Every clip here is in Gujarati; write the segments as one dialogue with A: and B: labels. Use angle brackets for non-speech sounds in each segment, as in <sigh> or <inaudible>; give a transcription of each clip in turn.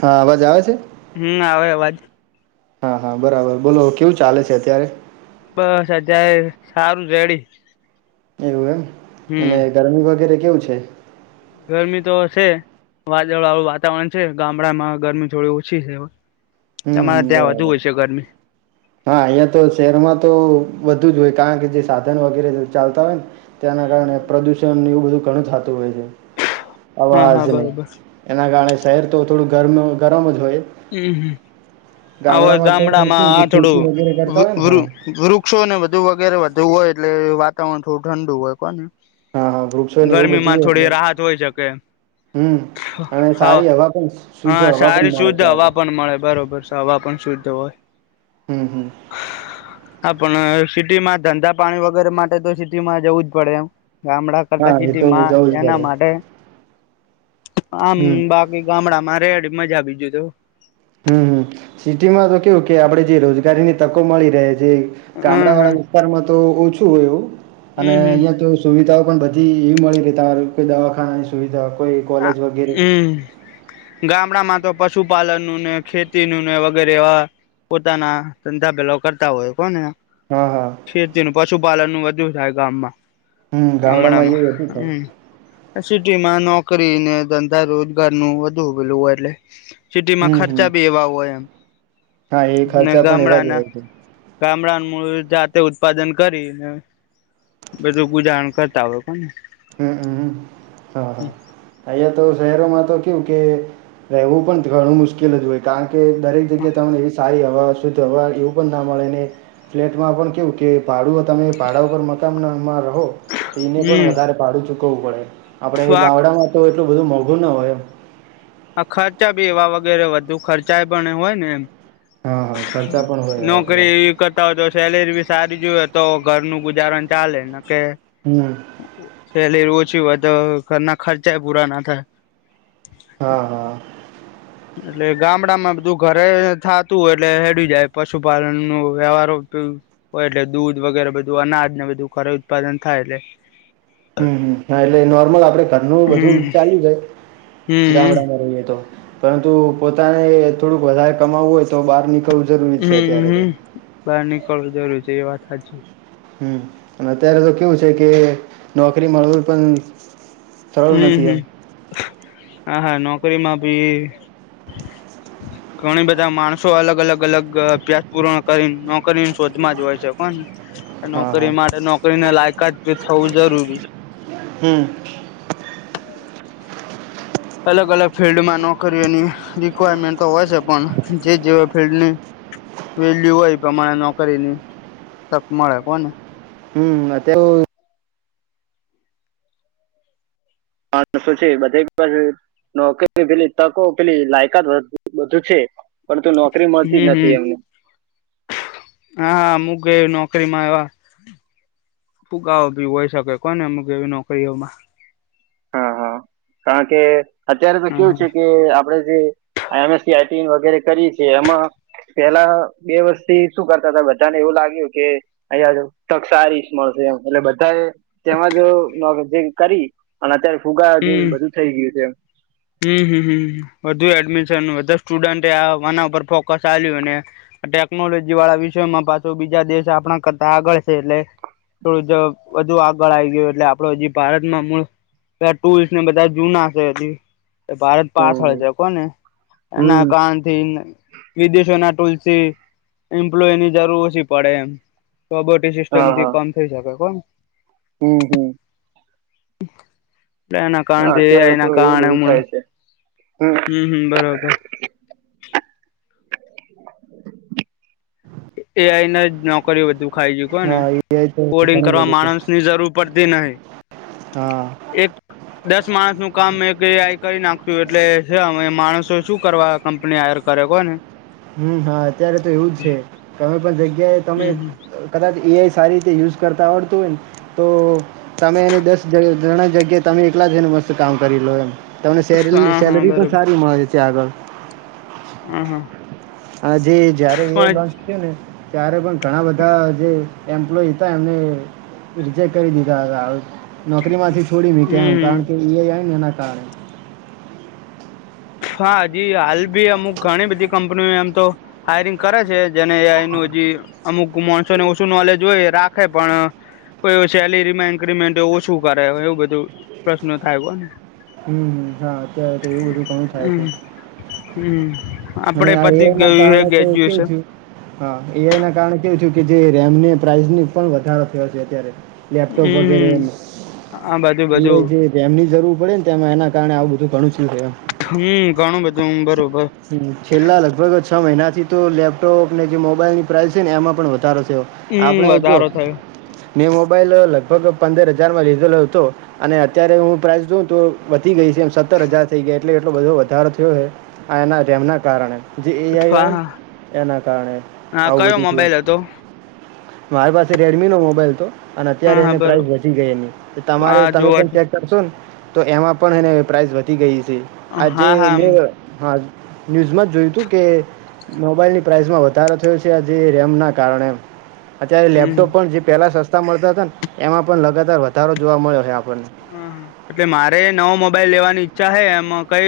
A: હા અવાજ આવે છે.
B: હમ આવે અવાજ
A: હા હા બરાબર બોલો કેવું ચાલે છે અત્યારે
B: બસ અજ્યારે સારું રેડી
A: એવું એમ
B: હમ
A: અને ગરમી વગેરે કેવું છે.
B: ગરમી તો હ છે. વાદળ વાળું વાતાવરણ છે ગામડામાં ગરમી થોડી ઓછી છે.
A: હમ
B: તમારે
A: હમ
B: ત્યાં વધુ
A: બરાબર
B: હોય છે ગરમી
A: <inaudible> હા અહિયાં તો શહેરમાં તો બધું જ હોય કારણ કે જે સાધન વગેરે ચાલતા હોય ને તેના કારણે પ્રદુષણ એવું બધું ઘણું થતું હોય છે
B: હા
A: અવાજ
B: હા
A: ન
B: બરોબર
A: એના કારણે શહેર તો થોડું ગરમ ગરમ જ હોય
B: હમ હમ હવે
A: તો શું
B: ગામડામાં
A: કે
B: આ
A: ખેતી વગેરે કરતા હોય ને હા
B: થોડું વૃશો ને વધુ વગેરે વધુ હોય એટલે વાતાવરણ થોડું ઠંડુ હોય બાકી
A: હા હા વૃક્ષો ને એવું બધું
B: ગરમીમાં
A: હોય
B: થોડી
A: એટલે
B: રાહત હોય શકે
A: હમ અને
B: હા
A: સારી હવા પણ શુદ્ધ
B: હા
A: હવા પણ
B: સારી
A: મળે
B: શુદ્ધ
A: ત્યાં
B: હવા
A: આગળ
B: પણ મળે બરોબર હવા પણ શુદ્ધ હોય
A: હમ હમ
B: હા પણ સિટીમાં ધંધા પાણી વગેરે માટે તો સિટીમાં જવું જ પડે એમ ગામડા કરતા
A: હા એ
B: સિટી
A: તો જવું
B: માં
A: જ
B: એના
A: પડે
B: માટે આમ
A: હમ
B: બાકી ગામડા માં રેડી મજા બીજું તો
A: હમ સિટીમાં તો કેવું કે આપડે જે રોજગારીની તકો મળી રહે છે ગામડા
B: હમ હમ
A: વાળા તો ઓછું હોય અને
B: હમ
A: અહીંયા તો સુવિધાઓ પણ બધી એ મળી રહેતા કોઈ દવાખાનાની સુવિધા કોઈ કોલેજ વગેરે
B: ગામડા માં તો પશુપાલન નું ને ખેતી નું ને વગેરે એવા પોતાના ધંધા પેલો કરતા હોય કોને
A: હા હા
B: ખેતી નું પશુપાલન નું વધુ થાય ગામમાં
A: હમ ગામડામાં એ વધું થાઈ
B: સિટીમાં નોકરીને ધંધા રોજગાર નું વધુ ઉભેલું હોય એટલે સિટીમાં
A: હમ હમ
B: ખર્ચા બી એવા હોય
A: હા એ
B: અને
A: ખર્ચા પણ એવા જ
B: ગામડાના
A: હોય છે
B: ગામડા મૂળ જાતે ઉત્પાદન કરી ને બધું ગુજાહણ કરતા હોય
A: હમ હમ હ હા અહીંયા તો શહેરોમાં તો કેવું કે રહેવું પણ ઘણું મુશ્કેલ જ હોય કારણ કે દરેક જગ્યાએ તને એવી સારી હવા હવા એવું પણ ના મળે ને ફ્લેટમાં પણ કેવું કે ભાડું તમે ભાડા પરર મકાનમાં રહો તો એને પણ
B: હમ
A: વધારે ભાડું ચૂકવવું પડે આપડે એ
B: આ
A: ગામડામાં તો એટલું બધું મોંઘું ના હોય
B: આ ખર્ચા બી એવા વગેરે વધુ ખર્ચા એ પણ હોય ને એમ
A: હા હા ખર્ચા પણ હોય એવા બધા
B: નોકરી કરતા હોય તો સેલેરી બી સારી જોઈએ તો ઘરનું ગુજારણ ચાલેને કે
A: હમ
B: સેલેરી ઓછી તો ઘરના ખર્ચા પૂરા ના થાય
A: હા, હા
B: એટલે ગામડામાં બધું ઘરે થાતું હોય એટલે હેડી જાય પશુપાલનનું વ્યવહારો હોય એટલે દૂધ વગેરે બધું અનાજ ને બધું ખરે ઉત્પાદન થાય એટલે
A: હમ એટલે નોર્મલ આપડે ઘરનું બધું
B: હમ
A: ચાલી જાય
B: હમ
A: ગામડામાં રહીયએ તો પરંતુ પોતાને થોડુંક વધારે કમાવું હોય તો બાર નીકળવું કરવું જરૂરી છે
B: હમ
A: અત્યારે તો
B: હમ. બહાર નીકળવું જરૂર છે એ વાત સાચી
A: હમ અને અત્યારે તો કેવું છે કે નોકરી મળવી પણ સરળ
B: હમ
A: નથી એમ
B: હમ હા હા નોકરીમાં બી ઘણી બધા માણસો અલગ અલગ અલગ અભ્યાસ પૂરણ કરી નોકરીને શોધમાં જ હોય છે પણ
A: હા હા
B: નોકરી માટે નોકરીને લાયકાત ભી થવું જરૂરી.
A: હમ.
B: અલગ અલગ ફિલ્ડમાં નોકરીઓની રિક્વાયરમેન્ટ તો હોય છે પણ જે જેવા ફિલ્ડની. વેલ્યુ હોય પ્રમાણે નોકરીની તક મળે હોને.
A: <inaudible> હા શું છે. <unintelligible> નોકરી પેલી તકો પેલી લાયકાત બધુ છે પરંતુ નોકરી મળતી જ
B: હમ
A: નથી
B: હમ
A: એમને.
B: હા હા મુંગે નોકરી માં એવા ફુગા ભી હોય શકે કોને મુકે એવી નોકરીઓમાં.
A: હા, હા કારણ કે અત્યારે તો
B: હ
A: કેવું છે કે આપડે જે એમએસસી આઈટી વગેરે કરીએ છી એમાં પેલા બે વર્ષ થી શું કરતા હતા બધાને એવું લાગ્યું કે અહીંયા જો તક સારી મળશે એમ એટલે બધા તેમાંજ જે <unintelligible> કરી અને અત્યારે ફુગા જે
B: હમ
A: બધું થઈ ગયું છે.
B: હમ, હમ, હમ વધુ એડમિશન બધા સ્ટુડન્ટના ઉપર ફોકસ. <unintelligible> ટેકનોલોજી વાળા વિષયમાં પાછો બીજા દેશ આપણા કરતા આગળ છે એટલે થોડું જ વધુ આગળ આવી ગયું એટલે આપડો હજી ભારતમાં મુળ ટુલ્સને બધા જૂના છે. ભારત
A: હમ
B: પાછળ છે કોને એના
A: હમ
B: કારણથી વિદેશોના ટુલથી એમ્પ્લોયની જરૂર ઓછી પડે એમ.
A: હા
B: સિસ્ટમથી
A: હા
B: કમ થઈ શકે કોમ.
A: હમ, હમ.
B: એના
A: હા,
B: કારણથી એ
A: અત્યારે
B: આઈ
A: તો એવું બધું
B: કારણે
A: થાય <inaudible>
B: હમ, હમ બરોબર. એ આઈને જ નોકરી બધું ખાઈ છે કો ને
A: હા એ તો
B: કોડિંગ
A: ઘણું
B: કરવા
A: બધું
B: માણસ ની જરૂર પડતી નહિ.
A: હા
B: એક દસ માણસનું કામ એક આ કરી નાખશું એટલે છે. અમે માણસો શું કરવા કંપની હાયર કરે કોને?
A: હમ, હા અત્યારે તો એવું જ છે કમે પણ જગ્યાએ તમે
B: હમ હમ
A: કદાચ એ આઈ સારી રીતે યુઝ કરતાં આવડતું હોય ને તો તમે એને દસ ઘણા જગ્યા તમે એકલા જને મસ્ત કામ કરી લો એમ. તમને સેલ
B: હા હા
A: સેલરી પણ
B: બરોબર
A: સારી મળે છે આગળ.
B: હ, હા.
A: આજે જયારે એ આઈ
B: પણ
A: લોન છે ને ત્યારે પણ ઘણા બધા જે એમ્પ્લોય હતા એમને રિજેક્ટ કરી દીધા હતા. હ, નોકરી માંથી છોડી મે કેમ કારણ
B: હમ
A: કે એ આઇ આયીને એના કારણે.
B: હા, હજી હાલ ભી અમુક ઘણી બધી કંપનીઓ એમ તો હાયરિંગ કરે છે જેને એનું હજી અમુક માણસો ને ઓછું નોલેજ હોય રાખે પણ કોઈ સેલેરીમાં ઈન્ક્રીમેન્ટ એવ શું કરે એવું બધું પ્રશ્ન થાય ને
A: હમ હમ હા અત્યારે તો એવું બધું ઘણું થાય છે
B: હમ હમ, આપડે
A: અને
B: એ
A: આ એઆઈ
B: પથી
A: ના
B: ગયું હે
A: કારણે તો કેવું
B: ગ્રેજ્યુએશન.
A: થયું હા એ આઈના કારણે કેવું છેું કે જે રેમને પ્રાઇસની પણ વધારો થયો છે અત્યારે. લેપટોપ વગેરે
B: હમ
A: એને
B: આ બધું બધું
A: એમની જરૂર પડે ને તેમ એના કારણે આવું બધું ઘણું <unintelligible> એમ.
B: હમ ઘણું બધું બરોબર.
A: હ છેલ્લા લગભગ છ મહિનાથી તો લેપટોપ ને જે મોબાઈલની પ્રાઇસ છે ને એમાં પણ વધારો છે.
B: હમ
A: આપણે જો
B: વધારો થયો
A: મે મોબાઈલ લગભગ પંદર હજારમાં લીધેલો હતો. અને અત્યારે હું પ્રાઇસ જોઉં તો વધી ગઈ છે એમ સત્તર હજાર થઇ ગયા એટલે એટલો બધો વધારો થયો છે. આ એના રેમના કારણે. જે એ આઇ
B: હા હા
A: એના કારણે
B: હા
A: આવું
B: કયો
A: બધું થયું.
B: મોબાઈલ હતો
A: મારી પાસે રેડમીનો મોબાઈલ હતો અને
B: હા
A: અત્યારે
B: હા
A: એને પ્રાઇસ
B: બરોબર
A: વધી ગઈની તમારે
B: હા
A: તમે પણ
B: જોવા
A: ચેક કરશોને તો એમાં પણ એને પ્રાઇસ વધી ગઈ છે. આ જે
B: હા હા
A: મે હા ન્યૂઝમાં જ જોયું તું કે મોબાઈલ ની પ્રાઇસમાં વધારો થયો છે આજ રેમ ના કારણે અત્યારે
B: હમ
A: લેપટોપ પણ જે પેલા સસ્તા મળતા હતા ને એમાં પણ લગાતાર વધારો જોવા મળ્યો છે આપણને <inaudible>
B: એટલે મારે નવો મોબાઈલ લેવાની ઈચ્છા હ એમાં કય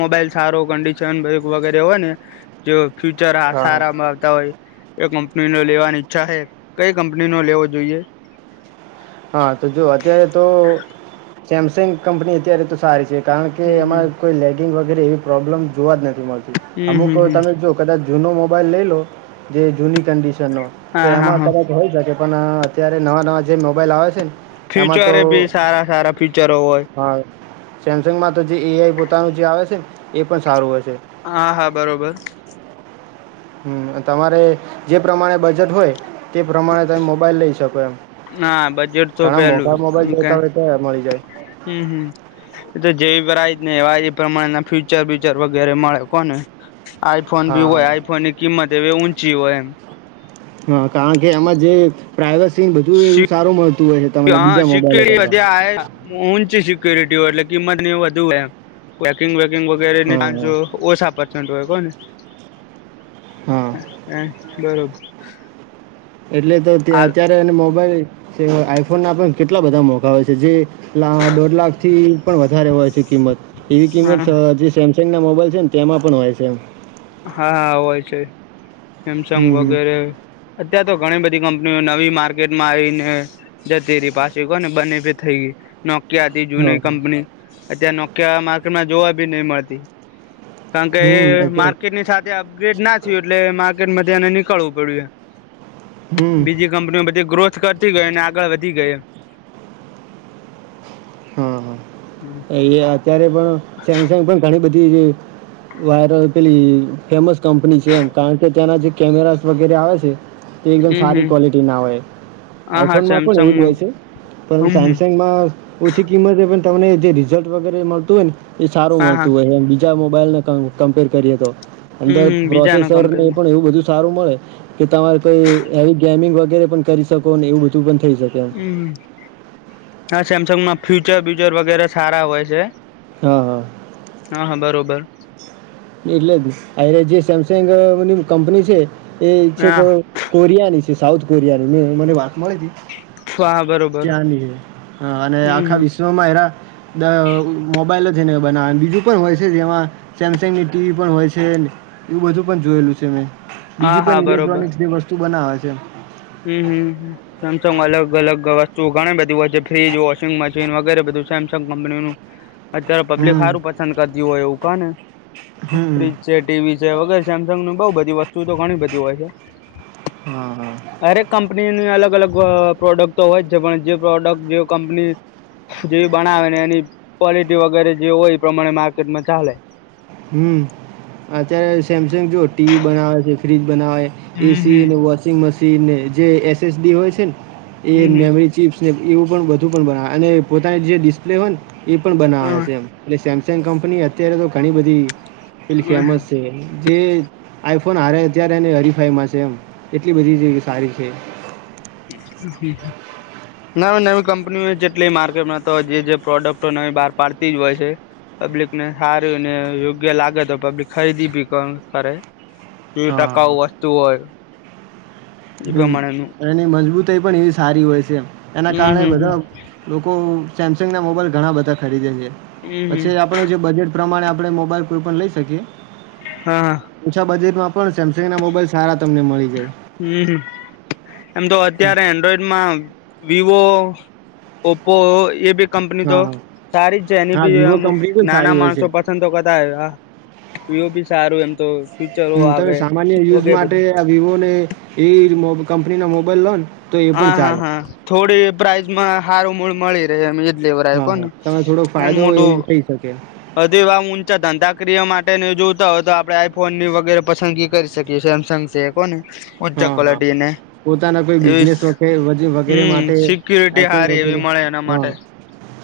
B: મોબાઈલ સારો કંડિશ નક વગેરે હોય ને જે ફ્યુચર
A: હા હા
B: સારા માં આવતા હોય એ કંપની નો લેવાની ઈચ્છા છે કઈ કંપની નો લેવો જોઈએ
A: હા તો જો અત્યારે તો સેમસંગ કંપની અત્યારે તો સારી છે કારણ કે
B: હમ હમ
A: એમાં કોઈ લેગિંગ વગેરે એવી પ્રોબ્લેમ જોવા જ નથી મળતી
B: હમ
A: અમુક
B: હમ હમ
A: તમે જો કદાચ જૂનો મોબાઈલ લઈ લો જે જૂની કંડિશન ન તો
B: હા હા
A: એમાં
B: હા
A: કદાચ હોય શકે લોકો અત્યારે નવા નવા જે મોબાઈલ આવે છે ને એમાં તો
B: ફ્યુચરે બી સારા સારા ફ્યુચરો હોય
A: હા સેમસંગમાં તો જે એઆઈ પોતાનું જે આવે છે ને એ પણ સારું હ છે
B: હા હા બરોબર
A: હમ તમારે જે પ્રમાણે બજેટ હોય તે પ્રમાણે તમે મોબાઈલ લઈ શકો એમ
B: ના બજેટ તો
A: ઘણા મોટા
B: પેલું કેમ
A: મોબાઈલ
B: કે
A: જોતા હોય તો મળી જાય
B: હમ હમ એ તો જેવીય જ ને એવા એ પ્રમાણેના ફ્યુચર બ્યુચર વગેરે મળે કોને આઈફોન બી
A: હા
B: હોય
A: હા
B: આઈફોનની કિંમત એવી ઊંચી હોયમ
A: હા કારણ કે એમાં જે પ્રાઇવસી બધુંય એવું સારું મળતું હોય છે તમને
B: હા
A: બીજા
B: સિક્કે
A: મોબાઈલો કરતાં.
B: અધ્યા આ ઊંચી સિક્યુરિટી એટલે કિંમત ની એ વધુ એમ પેકિંગ વેકિંગ વગેરે
A: હા હા
B: ઓછા પચન્ટ હોય કોહ ને
A: હા
B: બરોબર
A: એટલે તો ત
B: હાલ
A: ત્યા મોબાઈલ આઈફોન ના પણ કેટલા બધા મોકા હોય છે જે દોઢ લાખ થી પણ વધારે હોય છે કિંમત એવી કિંમત
B: હા
A: જે સેમસંગ ના મોબાઈલ છે ને તેમાં પણ હોય છે એ
B: હા હા હોય છે સેમસંગ
A: હમ હમ.
B: વગેરે અત્યાર તો ઘણી બધી કંપનીઓ નવી માર્કેટમાં આવીને જ તેરી પાછી કો ને બને ભે થઈ ગઈ નોકિયા હતી
A: હા
B: જૂની
A: હા.
B: કંપની અત નોકિયા માર્કેટમાં જોવા બી નહી મળતી કારણ કે
A: હમ
B: માર્
A: અત્યારે
B: અપગ્રેડ ના થયું એટલે માર્કેટમાંને નીકળવું પડ્યું
A: હમ
B: બી કંપની બધી ગ્રોથ કરતી ગઈ અને આગળ વધી ગઈ
A: હા હા એ અત્યારે પણ સેમસંગ પણ ઘણી બધી વાયરલ પેલી ફેમસ કંપની છે એમ કારણ કે ત્યાંના જે કેમેરા વગેરે આવે છે તે એકદમ
B: હમ
A: સારી
B: હમ
A: ક્વોલિટીના હોય
B: હા હા
A: આઇફોનમાં પણ એવું જ હોય
B: સેમસંગમાં
A: છે પરંતુ
B: હમ હમ
A: સેમસંગમાં ઓછી કિંમતે પણ તમને જે રિઝલ્ટ વગેરે મળતું હોય ને એ સારું
B: હા હા
A: મળતું હોય બ મોબાઈલને કમ્પેર કરીએ તો અંદર
B: હમ બીજાના
A: પ્રોસેસર ને
B: કમ્પેરમાં
A: પણ એવું બધું સારું મળે કે તમારે કોઈ હેવી ગેમિંગ વગેરે પણ કરી શકો ને એવું બધું પણ થઈ શકે એમ
B: હમ હા સેમસંગમાં ફ્યુચર બ્યુચર વગેરે સારા હોય છે
A: હા હા
B: હા હા બરાબર
A: એટલે જ અરે જે સેમસંગ ની કંપની છે એ છે
B: હા
A: કે કોરિયા ની છે સાઉથ કોરિયાની મે મને વાત મળી
B: ખવા હ બર
A: ત્યાંની હ અને આખા વિશ્વમાં હરા મોબાઈલ જ એને બના બીજું પણ હોય છે જેમાં સેમસંગ ની ટીવી પણ હોય છે એવું બધું પણ જોયેલું છે મેં
B: હા
A: બીજી
B: હા
A: પણ
B: બરોબર
A: ઇલેક્ટ્રોનિક્સ જે વસ્તુ બનાવે છે.
B: હમ હમ હ સેમસંગમાં અલગ અલગ વસ્તુ ઘણી બધી હોય છે. ફ્રીજ, વોશિંગ મશીન વગેરે બધું સેમસંગ કંપનીનું
A: હ
B: અત્યારે પબ્લિક સારું પસંદ કરતી હોય એવું કાને,
A: હમ
B: ફ્રીજ જે ટીવી છે વગેરે સેમસંગ ની બઉ બધી વસ્તુઓ તો ઘણી બધી હોય છે.
A: હમ હ
B: હરેક કંપનીની અલગ અલગ પ્રોડક્ટ તો હોય જ છે, પણ જે પ્રોડક્ટ જે કંપની જેવી બનાવે ને એની ક્વોલિટી વગેરે જે હોય એ પ્રમાણે માર્કેટમાં ચાલે.
A: હમ અત્યારે સેમસંગ જોુ ટીવી બનાવે છે ફ્રીજ બનાવે છે.
B: હમ
A: એસીને વોશિંગ મશીનને જે એસએસડી હોય છે ને એ
B: હમ
A: મેમરી ચીપ એવું પણુ બના અને પોતાની જે ડિસ્પ્લે હોય ને એ પણ બનાવા
B: હમ
A: છે. એ સેમ કંપની અત્યારે તો ઘણી બધી ફ
B: હમ
A: ફેમસ છે. જે આઈફોન હારે અત્યારે એને હરીફાઈમાં છે એમ, એટલી બધી છે સારી છે.
B: હમ હ ના નવી કંપનીઓ જેટલી માર્કેટમાં તો જે જે પ્રોડક્ટો નવી બહાર પાડતી જ હોય છે. પબ્લિક ને સારી ને યોગ્ય લાગે તો પબ્લિક ખરીદી ભી કરે. ક ટકાઉ
A: હા
B: વસ્તુ હોય. એ
A: હમ
B: પ્રમાણેનું
A: એની મજબૂતાઈ પણ એવી સારી હોય છે એના
B: હમ
A: કારણે
B: હમ હમ
A: બધા લોકો સેમસંગ ના મોબાઈલ ઘણા બધા ખરીદે છે.
B: હમ હમ
A: પછી આપ આપ જે બજેટ પ્રમાણે આપણે મોબાઈલ કોઈ પણ લઈ શકીએ.
B: હા હા
A: ઓછા બજેટમાં પણ ને સેમસંગ ના મોબાઈલ સારા તમને મળી જાય.
B: હમ એમ તો
A: હમ.
B: અત્યારે એન્ડ્રોઈડમાં વિવો, ઓપો એ ભી કંપની
A: હા
B: તો
A: હા.
B: સારી જ છે, એની
A: હા
B: બી
A: વિવો કંપની પણ સારી
B: નાના
A: હોય
B: માણસો
A: છે.
B: પર પ તો કરતા આવ હું બી સારું એમ તો ફીચરો
A: હમ તમે
B: આવે
A: સામાન્ય યુઝ
B: વગેરે
A: માટે
B: બધું
A: આ વિવો ને એ કંપની ના મોબાઈલ લો તો એ પણ
B: હા હા
A: ચાલે
B: હા થોડી પ્રાઇઝમાં હારું મૂળ મળી રહે એમ. લેવર આવ કો
A: હા હા તમે થોડોક
B: ના
A: ફાયદો
B: મોટું
A: એવું થઈ શકે
B: હધે એવા ઊંચા ધંધાક્રિયા માટે જોતા હોય તો આપડે આઈફોન ની વગેરે પસંદગી કરી શકીએ સેમસંગ છે કો ને ઊંચા
A: હા હા.
B: ક્લિટી ને
A: પોતાના કોઈ
B: એવી
A: બિઝનેસ વે વગેરે
B: હમ
A: માટે
B: સિક્યુરિટી
A: આઈકોન
B: હારી એવી
A: વગેરે
B: મળે એના
A: હ
B: માટે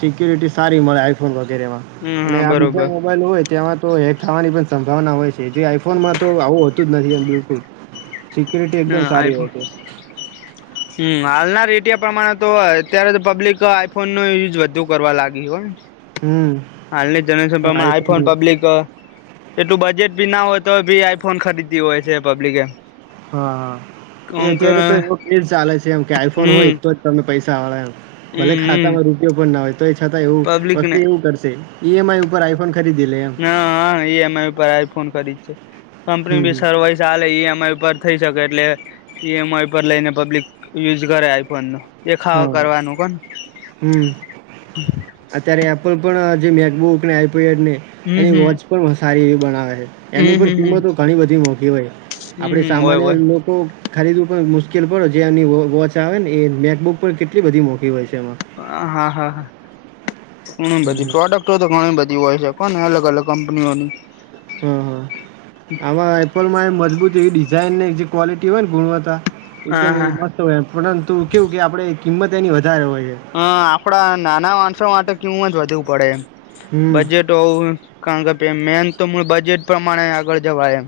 A: સિક્યુરિટી સારી મળે આઈફોન વગેરે માં
B: હમ
A: અને
B: હ
A: આ બીજા
B: બરોબર
A: મોબાઈલ હોય ત્યાંમાં તો હેક થવાની પણ સંભાવના હોય છે જે આઈફોનમાં તો આવું હોતું જ નથી એમ બિલકુલ સિક્યુરિટી
B: હ
A: એકદમ સારી
B: આઈફોન
A: હોય છે.
B: હમ હાલના રેટિયા પ્રમાણે તો અત્યારે તો પબ્લિક આઈફોન નો યુઝ વધુ કરવા લાગી હોય.
A: હમ
B: હાલની જનરેશનમા આઈફોન પબ્લિક એટલું બજેટ ભી ના હોય તો બી આઈફોન ખરીતી હોય છે પબ્લિકે
A: હા હા એ
B: કોંક
A: અત્યારે તો એ ફજ ચાલે છે એમ કે આઈફોન હોય
B: હમ
A: તો તમે પૈસા વાળ એમ
B: હમ
A: ભલે
B: હમ
A: ખાતામાં રૂપિયો પણ ના હોય તો એ છતાં એવું
B: પબ્લિક
A: વસ્તુ
B: ને
A: એવું કરશે ઈમઆઈ ઉપર આઈફોન ખરીદી લે એમ?
B: હા હા ઇ એમ આઈ પર આઈ ફોન કરી છે કંપની
A: હમ
B: ભી
A: હમ
B: સવા <inaudible> ચાલે એ અમારી ઉપર થઈ શકે એટલે ઈ એમ આઈ પર લઈને પબ્લિક યુઝ કરે આઈફોન ને.
A: હા હમ અત્યારે એપલ પણ જે મેકબુક ને આઈપેડ ને
B: હમ
A: એની
B: હમ
A: વોચ પણ સારી એવી બનાવે છે.
B: હમ
A: એની પણ
B: હમ હમ
A: કિંમતો ઘણી બધી મોખી હોય
B: હમ
A: આપડે
B: હમ હોય
A: સામાન્ય
B: હોય
A: લોકો ખરીદવું પણ મુશ્કેલ પડે જે એની વોચ આવે ને એ મેકબુક પર કેટલી બધી મોકીી હોય છે એમાં.
B: હા હા હા હ
A: હમ,
B: બધું
A: હમ.
B: પ્રોડક્ટ. તો ઘણી બધી હોય છેકો ને અલગ અલગ કંપનીઓની.
A: હમ હમ. આમાં એપલ માં એ મજબૂત એવી ડિઝાઇન ને જે ક્વોલિટી હોય ને ગુણવત્તા.
B: હા
A: એકદમ એ
B: હા
A: મસ્ત હોયમ પરંતુ કેવું કે આપડે કિંમત એની વધારે હોય છે.
B: હ આપડા નાના માણસો માટે કેવ જ વધુ પડે
A: હમ.
B: બજેટ. તો કારણ કે ભ મેન તો બજેટ પ્રમાણે આગળ જવાયમ.